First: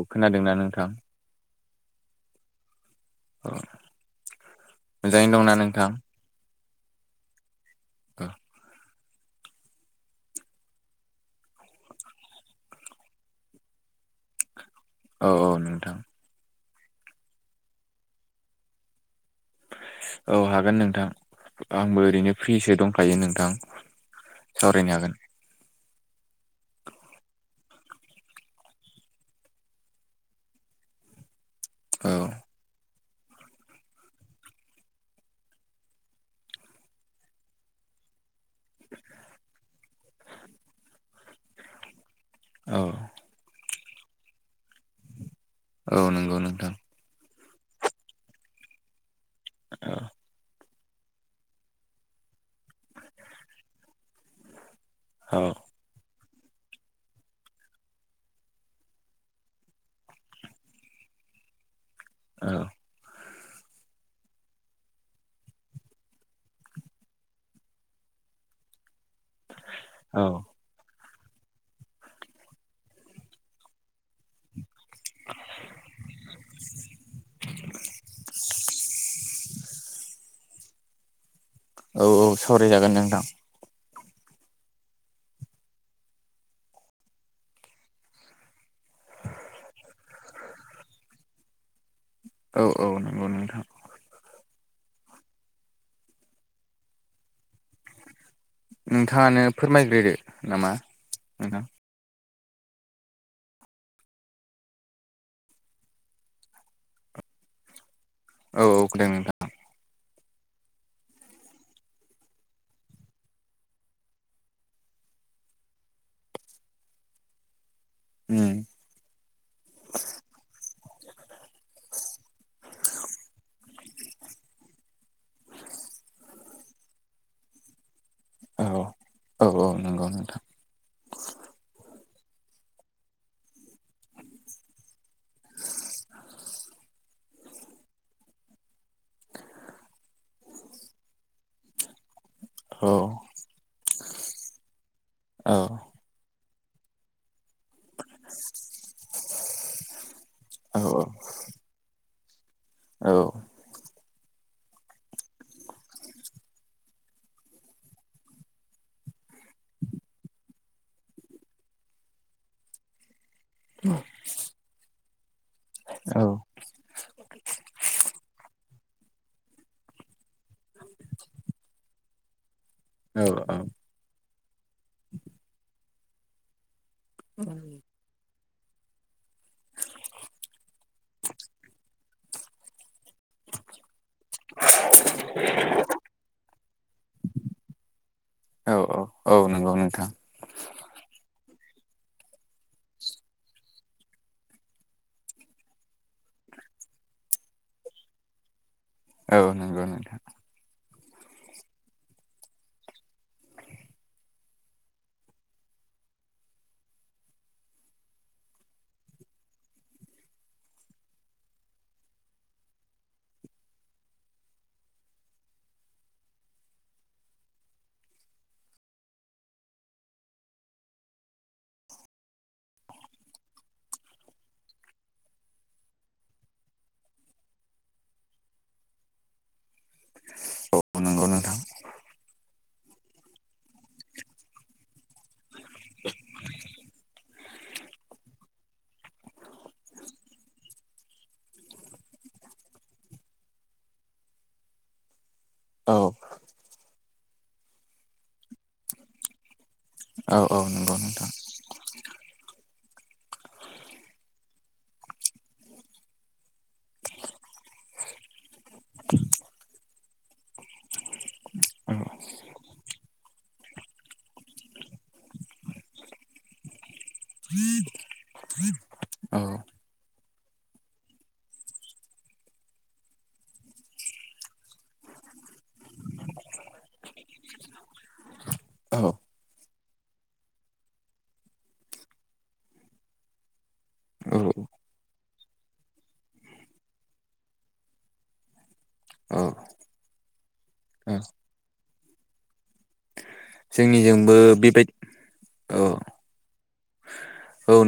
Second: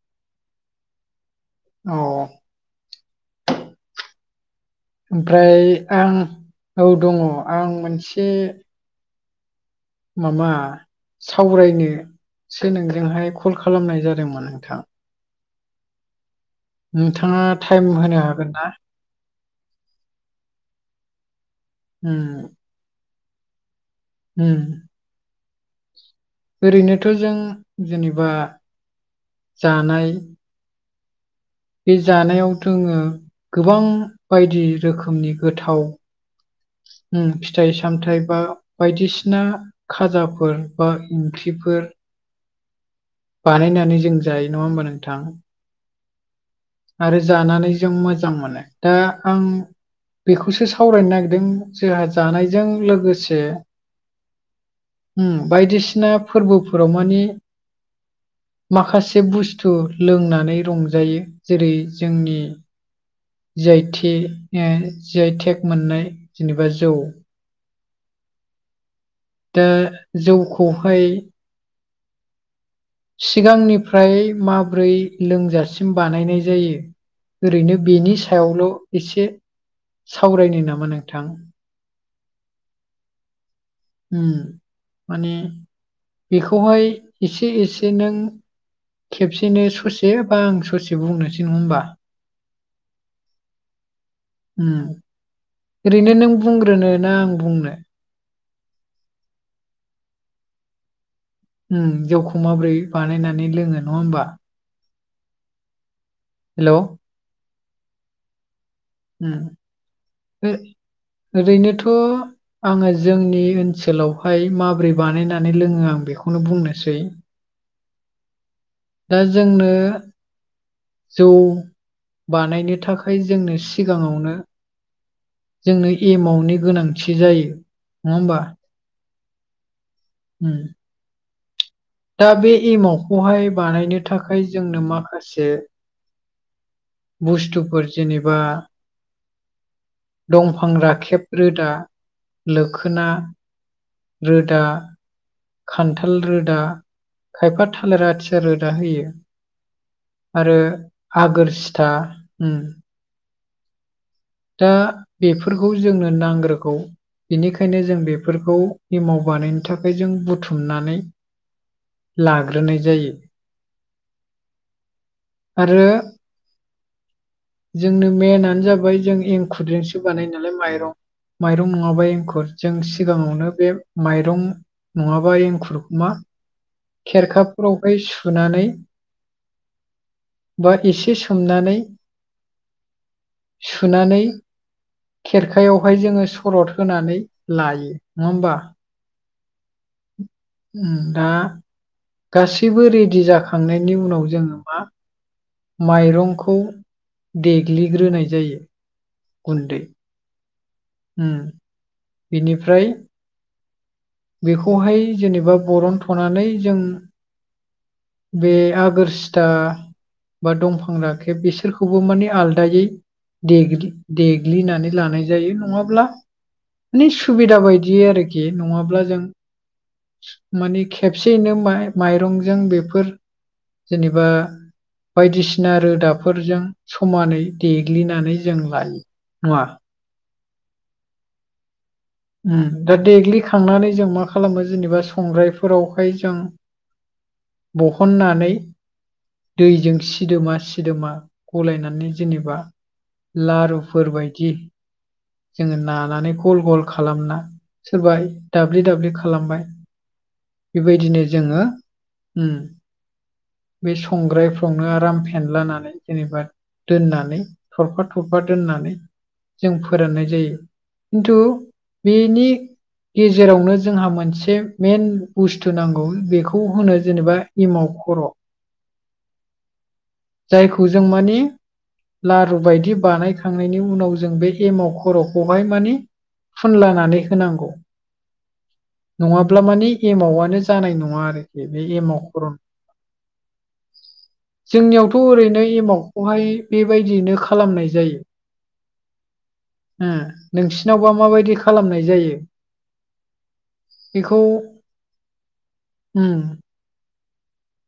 औ खोनादोंना नोंथां। औ। [unintelligible] दंना ओमफ्राय नोंथां आं औ दङ आं औ मोनसे माबा सावरायनोसो नोंजोंहाय कल खालामनाय जादोंमोन नोंथां। औ औ नोंथां। नोंथाङा टाइम होनो हागोन ना औ हागोन नोंथां आंबो ओरैनो उम फ्रिसो दंखायो नोंथां। उम। सावरायनो हागोन ओरैनोथ' जों जेनेबा जानाय बे औ जानायाव थोङो गोबां बायदि रोखोमनि गोथाव उम फिथाइ सामथाइ बा बायदिसिना खाजाफोर बा ओंख्रिफोर औ। बानायनानै जों जायो नङा होमबा नोंथां। औ नंगौ नोंथां। आरो जानानै जों मोजां मोनो दा आं औ बेखौसो सा सावरायनो नागिरदों जोंहा जानायजों लोगोसे उम औ बायदिसिना फोरबोफोराव माने माखासे बुस्थु लोंनानै रंजायो जेरै जोंनि औ जैे थि ओ जि आइ थेक मोननाय जेनेबा जौ दा औ जौखौहाय सिगांनिफ्राय मा ब्रै लोंजासिम बानायनाय जायो ओरैनो बेनि सायावल' एसे सावरायनो नामा नोंथां। औ औ सावरायजागोन नोंथां। उम माने बेखौहाय एसे एसे नों खेबसेनो ससे बा आं ससे बुंनोसै नङा होनबा औ औ नंगौ नोंथां। उम ओरैनो नों बुंग्रोनो ना आं बुंनो नोंथाङानो फोरमायग्रोदो नामा नोंथां। उम जौखौ माबोरै बानायनानै लोङो नङा होमबा हेलौ औ औ खोनादों नोंथां [unintelligible] ओरैनोथ' आङो जोंनि ओनसोलावहाय माबोरै बानायनानै लोङो आं बेखौनो बुंनोसै उम दा जोंनो जौ बानायनो थाखाय जोंनो सिगाङावनो जोंनो एमावनि गोनांथि जायो नङा होमबा औ औ औ नंगौ नोंथां उम दा बे एमावखौहाय बानायनो थाखाय जोंनो माखासे बुस्थुफोर जेनेबा दंफां राखेब रोदा औ लोखोना रोदा औ खान्थाल रोदा खायफा थालिर आथिया रोदा होयो आरो औ आगोर सिथा उम औ दा बेफोरखौ जोंनो नांग्रोगौ बेनिखायनो जों बेफोरखौ एमाव बानायनो थाखाय जों बुथुमनानै लाग्रोनाय जायो [inaudible] आरो जोंनो मेनानो जाबाय जों एंखुरजोंसो बानायो नालाय माइरं माइरं नङाबा एंखुर जों सिगाङावनो औ बे माइरं नङाबा एंखुर मा खेरखाफोरावहाय सुनानै बा एसे सोमनानै सुनानै [inaudible] खेरखायावहाय जोङो सरद होनानै लायो नङा होमबा औ औ नंगौ नोंथां दा गासैबो रेडि जाखांनायनि उनाव जोङो मा माइरंखौ देग्लिग्रोनाय जायो औ नंगौ नोंथां हम बिनिफ्राय बेखौहाय जेनेबा बरन थ'नानै जों बे आगोर सिथा बा दंफां राखेब बिसोरखौबो माने आलादायै दे देग्लिनानै लानाय जायो नङाब्ला माने सुबिदा बायदि आरोखि नङाब्ला जों माने खेबसेयैनो माइरंजों बेफोर जेनेबा बायदिसिना रोदाफोरजों समानै देग्लिनानै जों लायो नाडा़ औ नंगौ नोंथां दा देग्लिखांनानै जों मा खालामो जेनेबा संग्रायफोरावहाय जों बहननानै दैजों सिदोमा सिदोमा गलायनानै जेनेबा लारुफोरबायदि जोङो औ नानानै गल गल खालामना सोरबा दाब्लि दाब्लि खालामबाय औ औ नंगौ बेबायदिनो नोंथां जोङो बे संग्रायफ्रावनो आराम फेनलानानै जेनेबा दोननानै थरफा थरफा दोननानै जों फोराननाय जायो खिन्थु औ बेनि गेजेरावनो जोंहा मोनसे मेन बुस्थु नांगौ बेखौ होनो जेनेबा इमाव खर' औ जायखौ जों मानि लारु बायदि बानायखांनायनि उनाव जों बे एमाव खर'खौहाय माने फुनलानानै होनांगौ। औ नङाब्ला मानि एमावनो जानाय नङा आरोखि बे एमाव खर' औ। थ' ओरैनो एमावखौहाय बेबायदियैनो खालामनाय जायो। औ ओ नोंसिनावबा माबायदि खालामनाय जायो? जोंनिजोंबो बेबायदि औ हम।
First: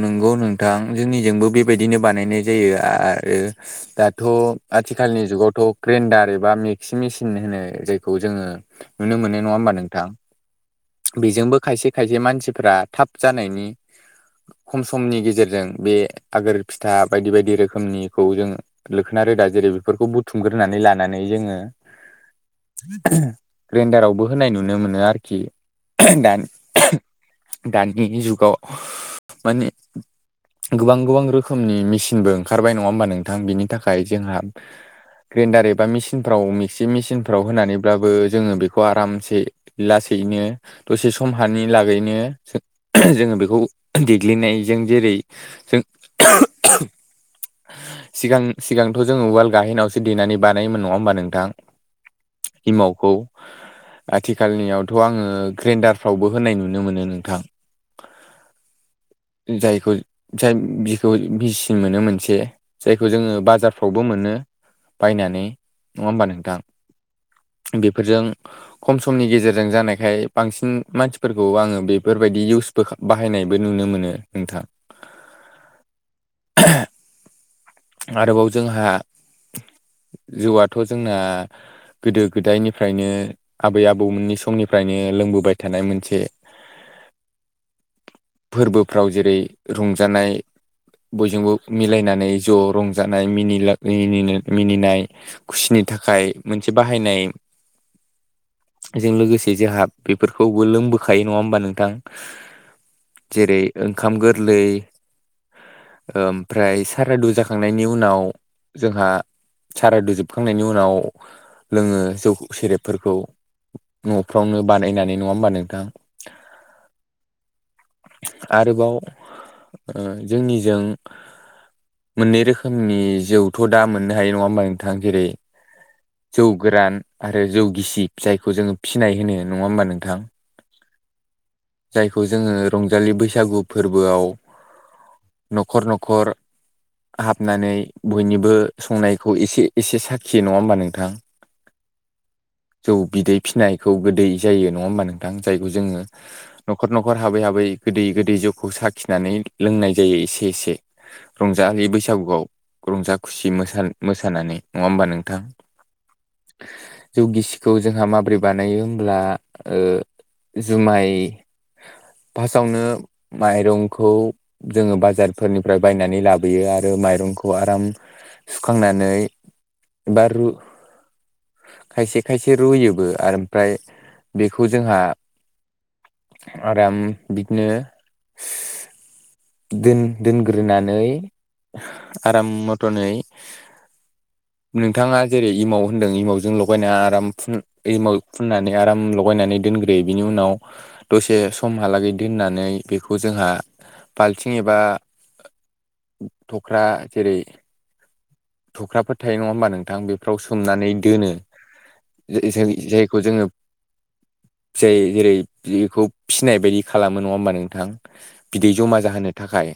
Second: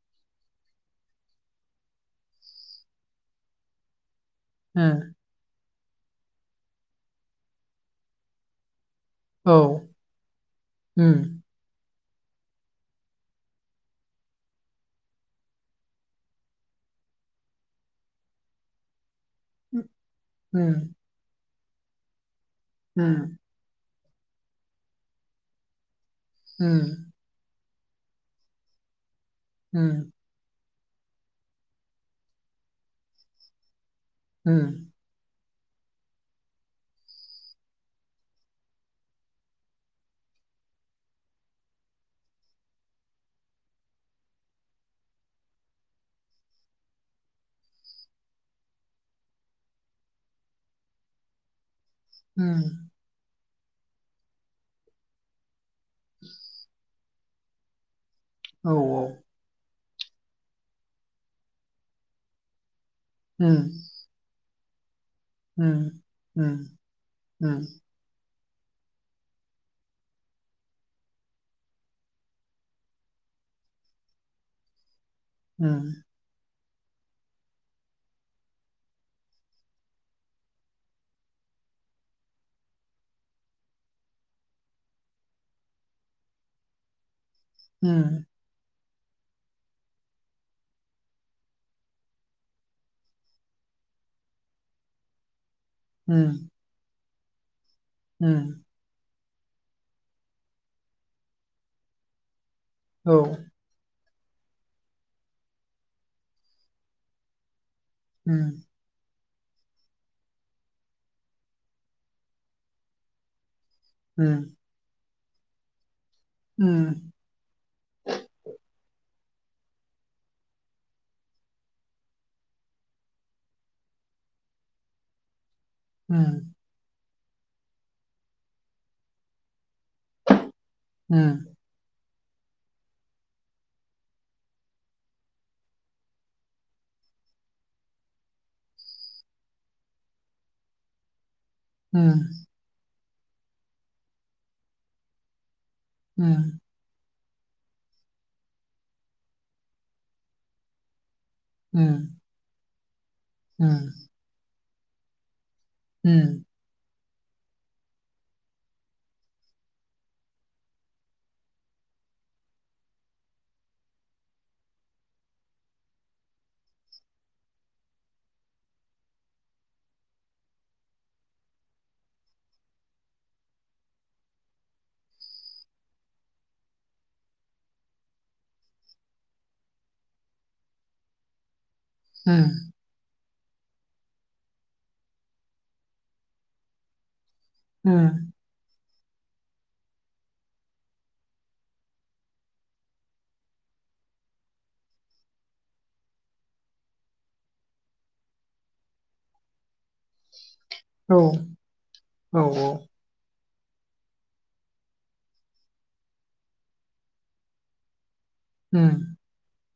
नोंगौ नोंथां जोंनिजोंबो बेबायदिनो बानायनाय जायो आरो दाथ' ओ आथिखालनि जुगावथ' ग्रेन्डार एबा मिक्सि मेसिन होनो जायखौ जोङो नुनो मोनो नङा औ होमबा नोंथां उम बेजोंबो खायसे खायसे मानसिफ्रा थाब जानायनि खम समनि गेजेरजों बे आगोर फिथा बायदि बायदि रोखोमनिखौ जों लोखोना रोदा जेरै बेफोरखौ उम बुथुमग्रोनानै लानानै जोङो उम [inaudible] ग्रेन्डारावबो होनाय नुनो मोनो आरोखि दानि उम [inaudible] दानि जुगाव मानि होम गोबां गोबां रोखोमनि मेसिनबो ओंखारबाय नङा होमबा नोंथां बिनि थाखाय जोंहा उम ग्रेन्डार एबा मेचिनफ्राव मिक्सि मेसिनफ्राव होनानैब्लाबो जोङो बेखौ आरामसे लासैनो दसे सम हानि लागैनो जोङो बेखौ देग्लिनायजों जेरै जों [inaudible] सिगां सिगांथ' जोङो उवाल गाहेनायावसो देनानै बानायोमोन नङा होमबा नोंथां। उम इमावखौ आथिखालनियावथ' आङो ग्रेन्डारफ्रावबो होनाय नुनो मोनो नोंथां। औ औ। जायखौ जाय बिखौ बिसिम मोनो मोनसे जायखौ जोङो उम बाजारफ्राव बावबो मोनो बायनानै उम नङा होमबा नोंथां उम उम बेफोरजों खम समनि गेजेरजों जानायखाय बांसिन मानसिफोरखौ आङो बेफोर बायदि इउसबो खा बाहा बाहायनायबो नुनो मोनो नोंथां। होम। आरोबाव जोंहा जिउआथ' जोंना गोदो गोदायनिफ्रायनो आबै आबौमोननि समनिफ्रायनो लोंबोबाय थानाय मोनसे उम। फोरबोफ्राव जेरै रंजानाय बयजोंबो मिलायनानै ज' रंजानाय मिनिला मिनिनो-मिनिनाय खुसिनि थाखाय मोनसे बाहायनाय। हम। जों लोगोसे जोहा बेफोरखौबो लोंबोखायो नङा होमबा नोंथां। औ। जेरै ओंखाम गोरलै, ओमफ्राय सारादु जा खांनायनि उनाव उम जोहा सारादुजोबखांनायनि उनाव लोङो जौ सेरेबफोरखौ उम न'फ्रावनो बानायनानै नङा होमबा नोंथां। उम आरोबाव ओ जोंनिजों मोननै रोखोमनि जौथ' दा मोननो हायो नङा होमबा नोंथाङा जेरै जौ गोरान आरो जौ गिसि फिसायखौ जोङो फिनाय होनो नङा होमबा नोंथां। ओ जायखौ जोङो रंजालि बैसागु फोरबोआव न'खर न'खर हाबनानै बयनिबो संनायखौ एसे एसे साखियो नङा होमबा नों [unintelligible] [unintelligible] जौ बिदै फिसिनायखौ गोदै जायो नङा होमबा नोंथां जायखौ जोङो। ह न'खर न'खर हाबै हाबै गोदै गोदै जौखौ साखिनानै लोंनाय जायो एसे एसे रंजालि उम बैसागुआव रंजा खुसि म उम मोसानानै नङा होमबा नोंथां उम जौ गिसिखौ जोंहा माबोरै बानायो होमब्ला जुमाय फार्स्टआवनो माइरंखौ जोङो बाजारफोरनिफ्राय बायनानै लाबोयो आरो माइरंखौ आराम। सुखांनानै बा रु खायसे खायसे रुयोबो आरो ओमफ्राय बेखौ जोंहा आराम बिदिनो दोन दोनग्रोनानै उम आराम मथनै नोंथाङा जेरै इमाव फुनदों इमावजों लगायना आराम फुन उम इमाव फुननानै आराम लगायनानै दोनग्रोयो बिनि उनाव। दसे समहालागै दोननानै बेखौ जोंहा बाल्थिं एबा थख्रा जेरै थख्राफोर थायो नङा होमबा नोंथां बेफ्राव स सुमनानै औ दोनो औ औ जायखौ जोङो जाय जेरै बेखौ फिसिनाय बायदि खालामो नङा होमबा नोंथां। बिदै उम जमा जाहोनो थाखाय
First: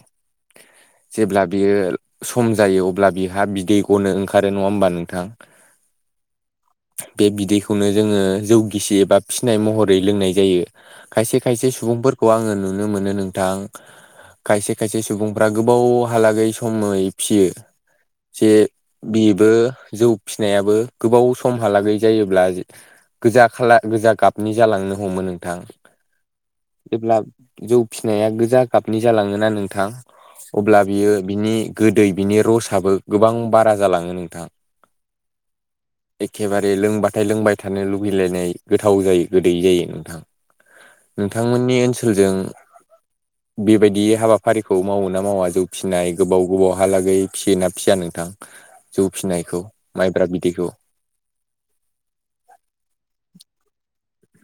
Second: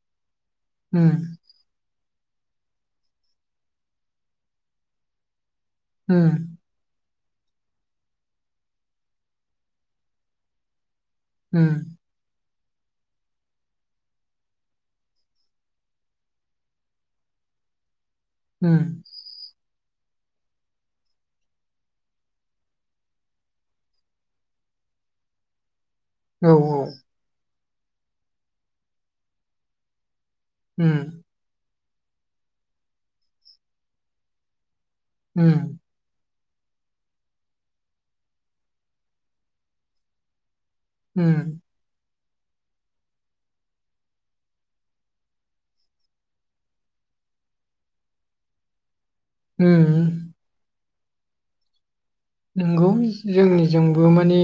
उम जेब्ला। बियो सम जायो अब्ला बिहा बिदै गनो ओंखारो नङा होमबा नोंथां होम बे बिदैखौनो जोङो जौगिसि एबा फिसिनाय महरै लोंनाय जायो खायसे उम खायसे सुबुंफोरखौ आङो नुनो मोनो नोंथां। खायसे खायसे सुबुंफ्रा गोबावहालागै समै फिसियो जे उम बेबो जौ फिसिनायाबो गोबाव समहालागै जायोब्ला गोजा खाला गोजा गाबनि जालांनो हमो नोंथां। औ जेब्ला जौ फिसिनाया गोजा गाबनि जालाङा नोंथां अब्ला उम बियो। बिनि गोदै बिनि रसाबबो गोबां बारा जालाङो नोंथां हम एखेबारे लोंबाथाय लोंबाय थानो लुबैलायनाय गोथाव जायो गोदै जायो नोंथां उम नोंथांमोननि ओनसोलजों बेबायदि हाबाफारिखौ मावोोना मावा जौ फिसिनाय गोबाव गोबावहालागै फिसियोना फिसिया नोंथां जौ फिनायखौ माइब्रा उम बिदैखौ। नोंगौ जोंनिजोंबो माने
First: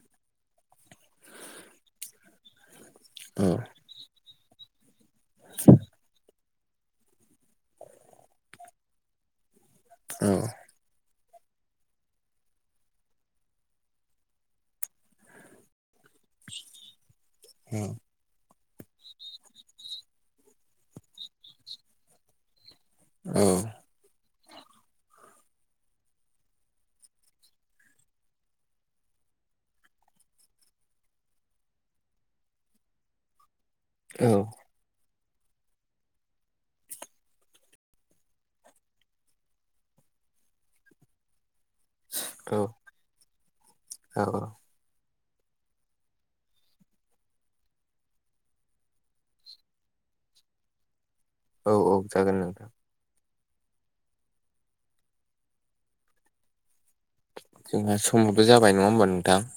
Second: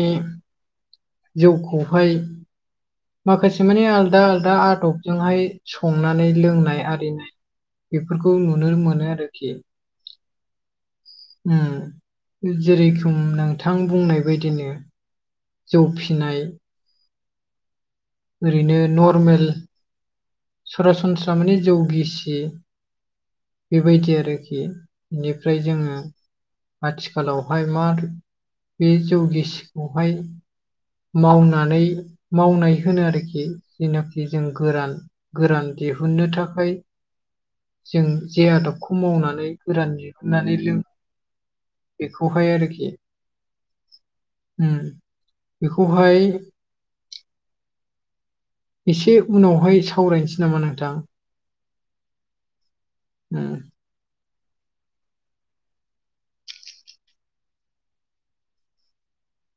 जौखौहाय औ माखासे मानिे आलदा आलदा आट' जोंहाय संनानै लोंनाय आरिनाय बेफोरखौ नुनो मोनो आरोखि औ जेरैखम नोंथां बुंनाय बायदिनो। जौ फिसिनाय हो ओरैनो नरमेल सरासनस्रा माने जौगिसि औ बेबायदि आरोखि बेनिफ्राय जोङो आथिखालावहाय मा बे जौ गिसिखौहाय मावनानै मावनाय होनो आरोखि जेनाखि जों गोरान गोरान दिहुननो थाखाय जों जे आदबखौ मावनानै गोरान दिहुननानै लों बेखौहाय औ आरोखि औ उम बेखौहाय एसे उनावहाय सावरायनोसै नामा नोंथां औ औ जागोन नोंथां उम जोंहा समावबो जाबाय नङा होमबा नोंथां